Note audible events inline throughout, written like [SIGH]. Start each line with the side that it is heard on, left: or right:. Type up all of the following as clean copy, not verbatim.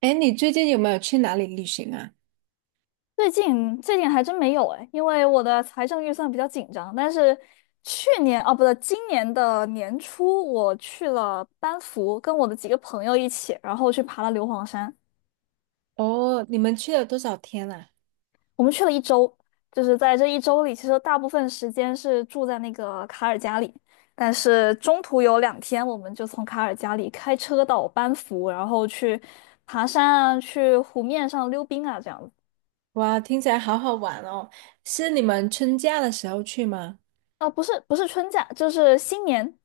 right: 哎，你最近有没有去哪里旅行啊？
left: 最近还真没有哎，因为我的财政预算比较紧张。但是去年啊，不对，今年的年初我去了班夫，跟我的几个朋友一起，然后去爬了硫磺山。
right: 哦，你们去了多少天啊？
left: 我们去了一周，就是在这一周里，其实大部分时间是住在那个卡尔加里，但是中途有2天，我们就从卡尔加里开车到班夫，然后去爬山啊，去湖面上溜冰啊，这样子。
right: 哇，听起来好好玩哦！是你们春假的时候去吗？
left: 啊，不是不是春假，就是新年，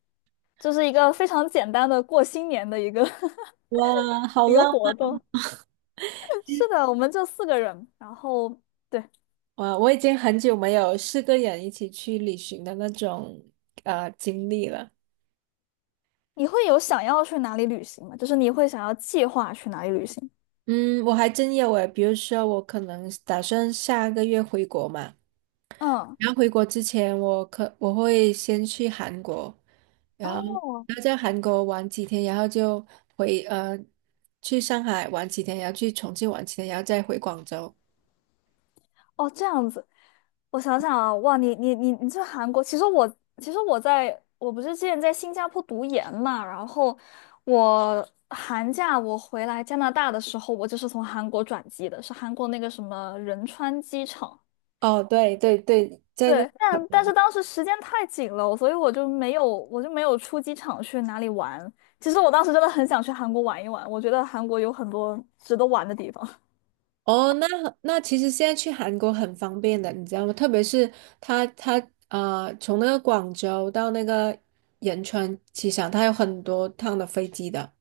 left: 就是一个非常简单的过新年的一个 [LAUGHS]
right: 哇，好
left: 一个
right: 浪
left: 活动。[LAUGHS] 是的，我们就四个人，然后对，
right: 漫！哇，我已经很久没有四个人一起去旅行的那种经历了。
left: 你会有想要去哪里旅行吗？就是你会想要计划去哪里旅行？
right: 嗯，我还真有诶，比如说我可能打算下个月回国嘛，
left: 嗯。
right: 然后回国之前，我会先去韩国，然后
left: 哦。
right: 然后在韩国玩几天，然后就回呃去上海玩几天，然后去重庆玩几天，然后再回广州。
left: 哦，这样子，我想想啊，哇，你去韩国，其实我在我不是之前在新加坡读研嘛，然后我寒假我回来加拿大的时候，我就是从韩国转机的，是韩国那个什么仁川机场。
right: 哦，对对对，在那个
left: 对，但是当时时间太紧了，所以我就没有出机场去哪里玩。其实我当时真的很想去韩国玩一玩，我觉得韩国有很多值得玩的地方。
right: 哦。那那其实现在去韩国很方便的，你知道吗？特别是他他啊，从那个广州到那个仁川机场，他有很多趟的飞机的。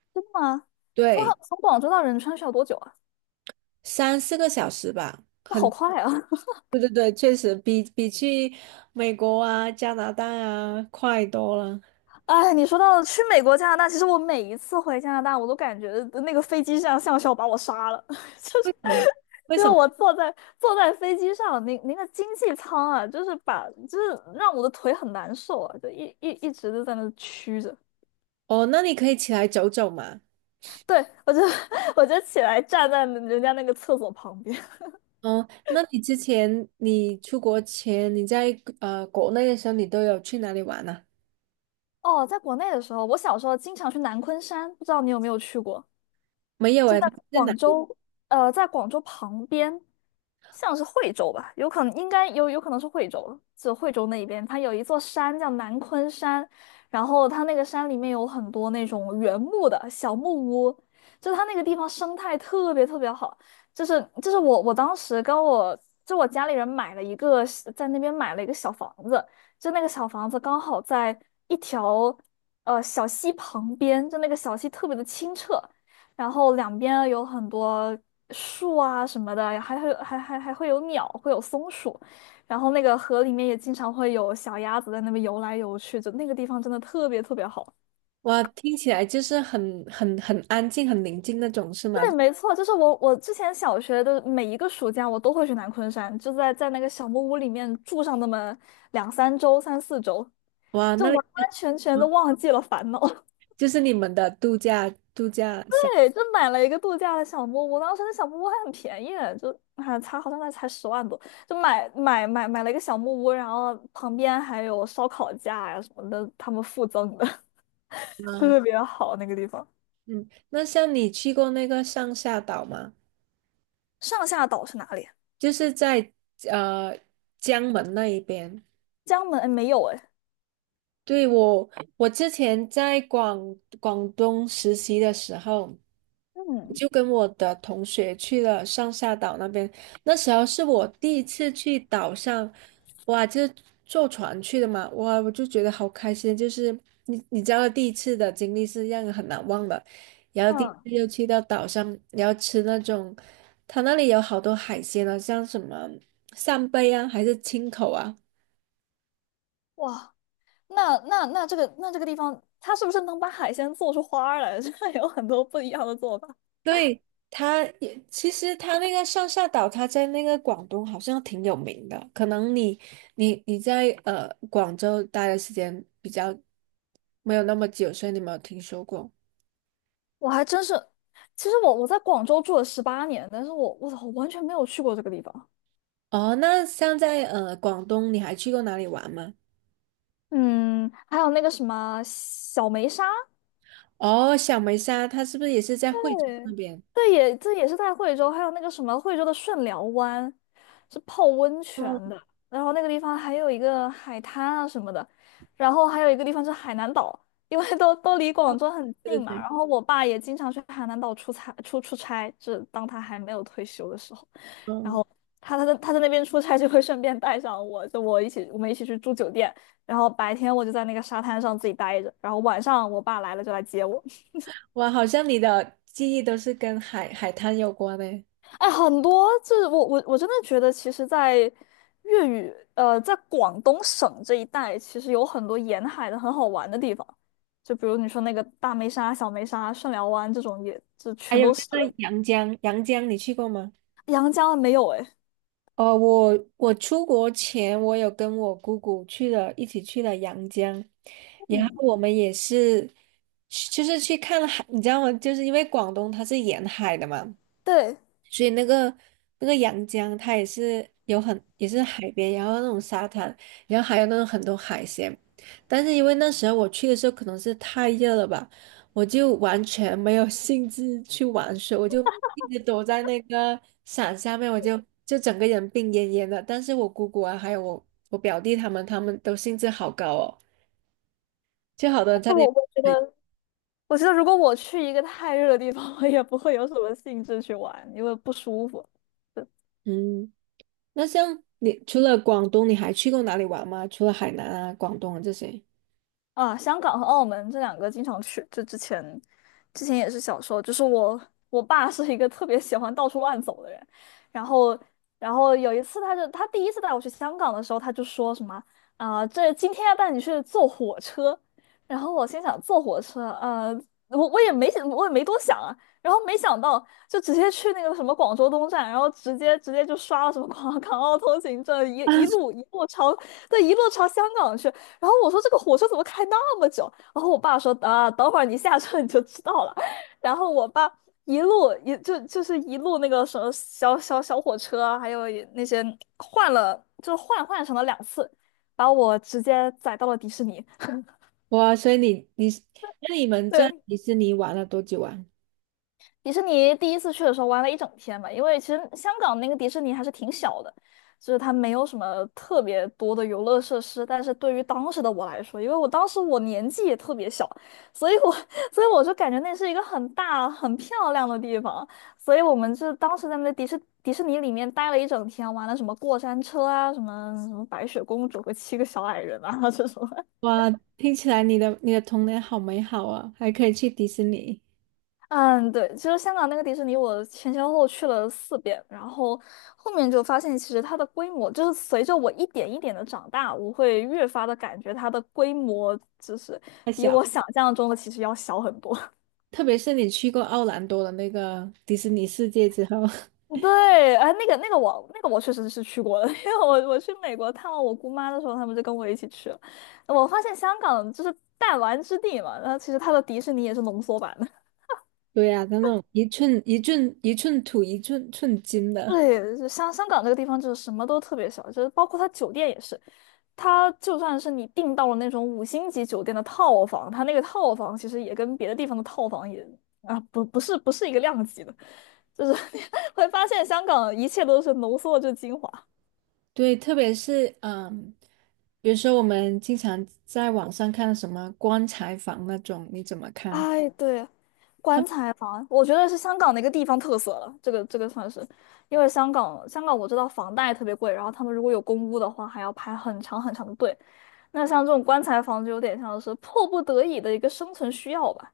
left: [LAUGHS] 啊，从
right: 对，
left: 从广州到仁川需要多久啊？
right: 三四个小时吧。
left: 那好
right: 很。
left: 快啊！
right: 对对对，确实比去美国啊、加拿大啊快多了。
left: 哎，你说到去美国、加拿大，其实我每一次回加拿大，我都感觉那个飞机上像是要把我杀了，[LAUGHS] 就
right: 为
left: 是
right: 什么？为
left: 因为
right: 什么？
left: 我坐在飞机上，那个经济舱啊，就是把就是让我的腿很难受啊，就一直就在那屈着。
right: 哦，那你可以起来走走嘛。
left: 对，我就 [LAUGHS] 我就起来站在人家那个厕所旁边。
right: 哦，那你之前你出国前你在国内的时候，你都有去哪里玩呢、
left: 哦，在国内的时候，我小时候经常去南昆山，不知道你有没有去过？
right: 没有
left: 就
right: 哎，
left: 在
right: 他在哪？
left: 广州，在广州旁边，像是惠州吧，有可能是惠州了，就惠州那一边，它有一座山叫南昆山，然后它那个山里面有很多那种原木的小木屋，就它那个地方生态特别特别好，就是我当时跟我家里人买了一个在那边买了一个小房子，就那个小房子刚好在一条，小溪旁边，就那个小溪特别的清澈，然后两边有很多树啊什么的，还会有鸟，会有松鼠，然后那个河里面也经常会有小鸭子在那边游来游去，就那个地方真的特别特别好。
right: 哇，听起来就是很很安静、很宁静那种，是吗？
left: 对，没错，就是我之前小学的每一个暑假，我都会去南昆山，就在那个小木屋里面住上那么两三周、三四周，
right: 哇，
left: 就
right: 那
left: 完
right: 里就
left: 完全全的
right: 嗯
left: 忘记了烦恼。[LAUGHS]
right: 就是你们的度假度假小
left: 对，就买了一个度假的小木屋，当时那小木屋还很便宜，就才好像那才10万多，就买了一个小木屋，然后旁边还有烧烤架呀、什么的，他们附赠的，[LAUGHS]
right: 啊。
left: 特别好那个地方。
right: 嗯，那像你去过那个上下岛吗？
left: 上下岛是哪里啊？
right: 就是在呃江门那一边。
left: 江门？哎，没有哎。
right: 对，我，我之前在广东实习的时候，
left: 嗯
right: 就跟我的同学去了上下岛那边。那时候是我第一次去岛上，哇，就是坐船去的嘛，哇，我就觉得好开心。就是你你知道，第一次的经历是让人很难忘的。然后第一
left: 嗯，
right: 次又去到岛上，然后吃那种，他那里有好多海鲜啊，像什么扇贝啊，还是青口啊。
left: 哇，那那那这个那这个地方，它是不是能把海鲜做出花儿来？[LAUGHS] 这有很多不一样的做法。
right: 对，其实他那个上下岛，他在那个广东好像挺有名的。可能你在广州待的时间比较没有那么久，所以你没有听说过。
left: 我还真是，其实我在广州住了18年，但是我操，我完全没有去过这个地方。
right: 哦，那像在广东，你还去过哪里玩吗？
left: 嗯，还有那个什么小梅沙。
right: 哦，小梅沙，它是不是也是在惠州
left: 对，
right: 那边？
left: 对也这也是在惠州，还有那个什么惠州的顺寮湾，是泡温泉
right: 嗯，
left: 的，然后那个地方还有一个海滩啊什么的，然后还有一个地方是海南岛，因为都离广州很
right: 对对
left: 近嘛，
right: 对。
left: 然后我爸也经常去海南岛出差，就是当他还没有退休的时候。然
right: 嗯，
left: 后他在那边出差就会顺便带上我，就我们一起去住酒店，然后白天我就在那个沙滩上自己待着，然后晚上我爸来了就来接我。
right: 哇，好像你的记忆都是跟海滩有关呢。
left: 哎，很多就是我真的觉得，其实，在粤语呃，在广东省这一带，其实有很多沿海的很好玩的地方，就比如你说那个大梅沙、小梅沙、顺寮湾这种也，这
right: 还
left: 全
right: 有
left: 都是。
right: 那个阳江，阳江你去过吗？
left: 阳江没有哎，
right: 哦，我我出国前，我有跟我姑姑去了，一起去了阳江，然
left: 嗯，
right: 后我们也是，就是去看海，你知道吗？就是因为广东它是沿海的嘛，
left: 对，
right: 所以那个那个阳江它也是有很也是海边，然后那种沙滩，然后还有那种很多海鲜。但是因为那时候我去的时候可能是太热了吧，我就完全没有兴致去玩水，我就一直躲在那个伞下面，我就就整个人病恹恹的。但是我姑姑啊，还有我表弟他们，他们都兴致好高哦，就好多人
left: 但
right: 在
left: 是
right: 那。
left: 我觉得。我觉得如果我去一个太热的地方，[LAUGHS] 我也不会有什么兴致去玩，因为不舒服。
right: 嗯，那像你除了广东，你还去过哪里玩吗？除了海南啊、广东啊这些？
left: 啊，香港和澳门这两个经常去，就之前，之前也是小时候，就是我爸是一个特别喜欢到处乱走的人，然后有一次他第一次带我去香港的时候，他就说什么啊、这今天要带你去坐火车，然后我心想坐火车，我也没多想啊，然后没想到就直接去那个什么广州东站，然后直接就刷了什么 [LAUGHS] 广港澳通行证，
right: 啊？
left: 一路朝香港去。然后我说这个火车怎么开那么久？然后我爸说啊，等会儿你下车你就知道了。然后我爸一路一就就是一路那个什么小火车啊，还有也那些换了，就是换乘了2次，把我直接载到了迪士尼。[LAUGHS]
right: 哇，所以你你那你们在
left: 对，
right: 迪士尼玩了多久啊？
left: 迪士尼第一次去的时候玩了一整天吧，因为其实香港那个迪士尼还是挺小的，就是它没有什么特别多的游乐设施。但是对于当时的我来说，因为我当时我年纪也特别小，所以我 [LAUGHS] 所以我就感觉那是一个很大很漂亮的地方，所以我们就当时在那个迪士尼里面待了一整天，玩了什么过山车啊，什么白雪公主和七个小矮人啊这种。
right: 哇，听起来你的童年好美好啊，还可以去迪士尼。
left: 嗯，对，其实香港那个迪士尼，我前前后后去了4遍，然后后面就发现，其实它的规模就是随着我一点一点的长大，我会越发的感觉它的规模就是
right: 太
left: 比
right: 小了。
left: 我想象中的其实要小很多。
right: 特别是你去过奥兰多的那个迪士尼世界之后，[LAUGHS]
left: [LAUGHS] 对，哎，那个那个我那个我确实是去过的，[LAUGHS] 因为我去美国探望我姑妈的时候，他们就跟我一起去了。我发现香港就是弹丸之地嘛，然后其实它的迪士尼也是浓缩版的。
right: 对呀、那种一寸一寸一寸土一寸金的。
left: 对，就香港这个地方就是什么都特别小，就是包括它酒店也是，它就算是你订到了那种五星级酒店的套房，它那个套房其实也跟别的地方的套房也啊不不是不是一个量级的，就是 [LAUGHS] 你会发现香港一切都是浓缩着精华。
right: 对，特别是嗯，比如说我们经常在网上看什么棺材房那种，你怎么看？
left: 哎，对，棺材房，我觉得是香港的一个地方特色了，这个算是，因为香港我知道房贷特别贵，然后他们如果有公屋的话，还要排很长很长的队。那像这种棺材房就有点像是迫不得已的一个生存需要吧，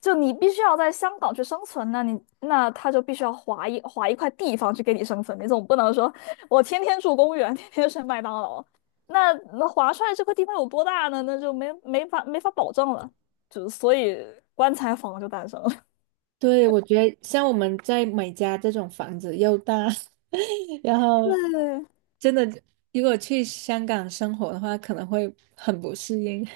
left: 就你必须要在香港去生存，那他就必须要划一块地方去给你生存，你总不能说我天天住公园，天天吃麦当劳，那划出来这块地方有多大呢？那就没法保证了，就所以棺材房就诞生了。
right: 对，我觉得像我们在美加这种房子又大，[LAUGHS] 然
left: [LAUGHS]
right: 后
left: 对
right: 真的如果去香港生活的话，可能会很不适应。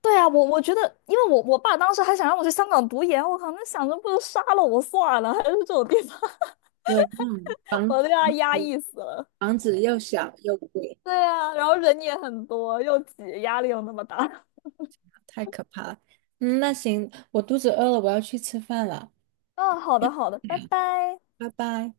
left: 对啊，我觉得，因为我爸当时还想让我去香港读研，我靠，那想着不如杀了我算了，还是这种地方，[LAUGHS]
right: [LAUGHS] 对，嗯，房
left: 我都让他压抑死了。
right: 房子又小又贵。
left: 对啊，然后人也很多，又挤，压力又那么大。[LAUGHS]
right: 太可怕了。嗯，那行，我肚子饿了，我要去吃饭了，
left: 嗯，好的好的，拜拜。
right: 拜拜。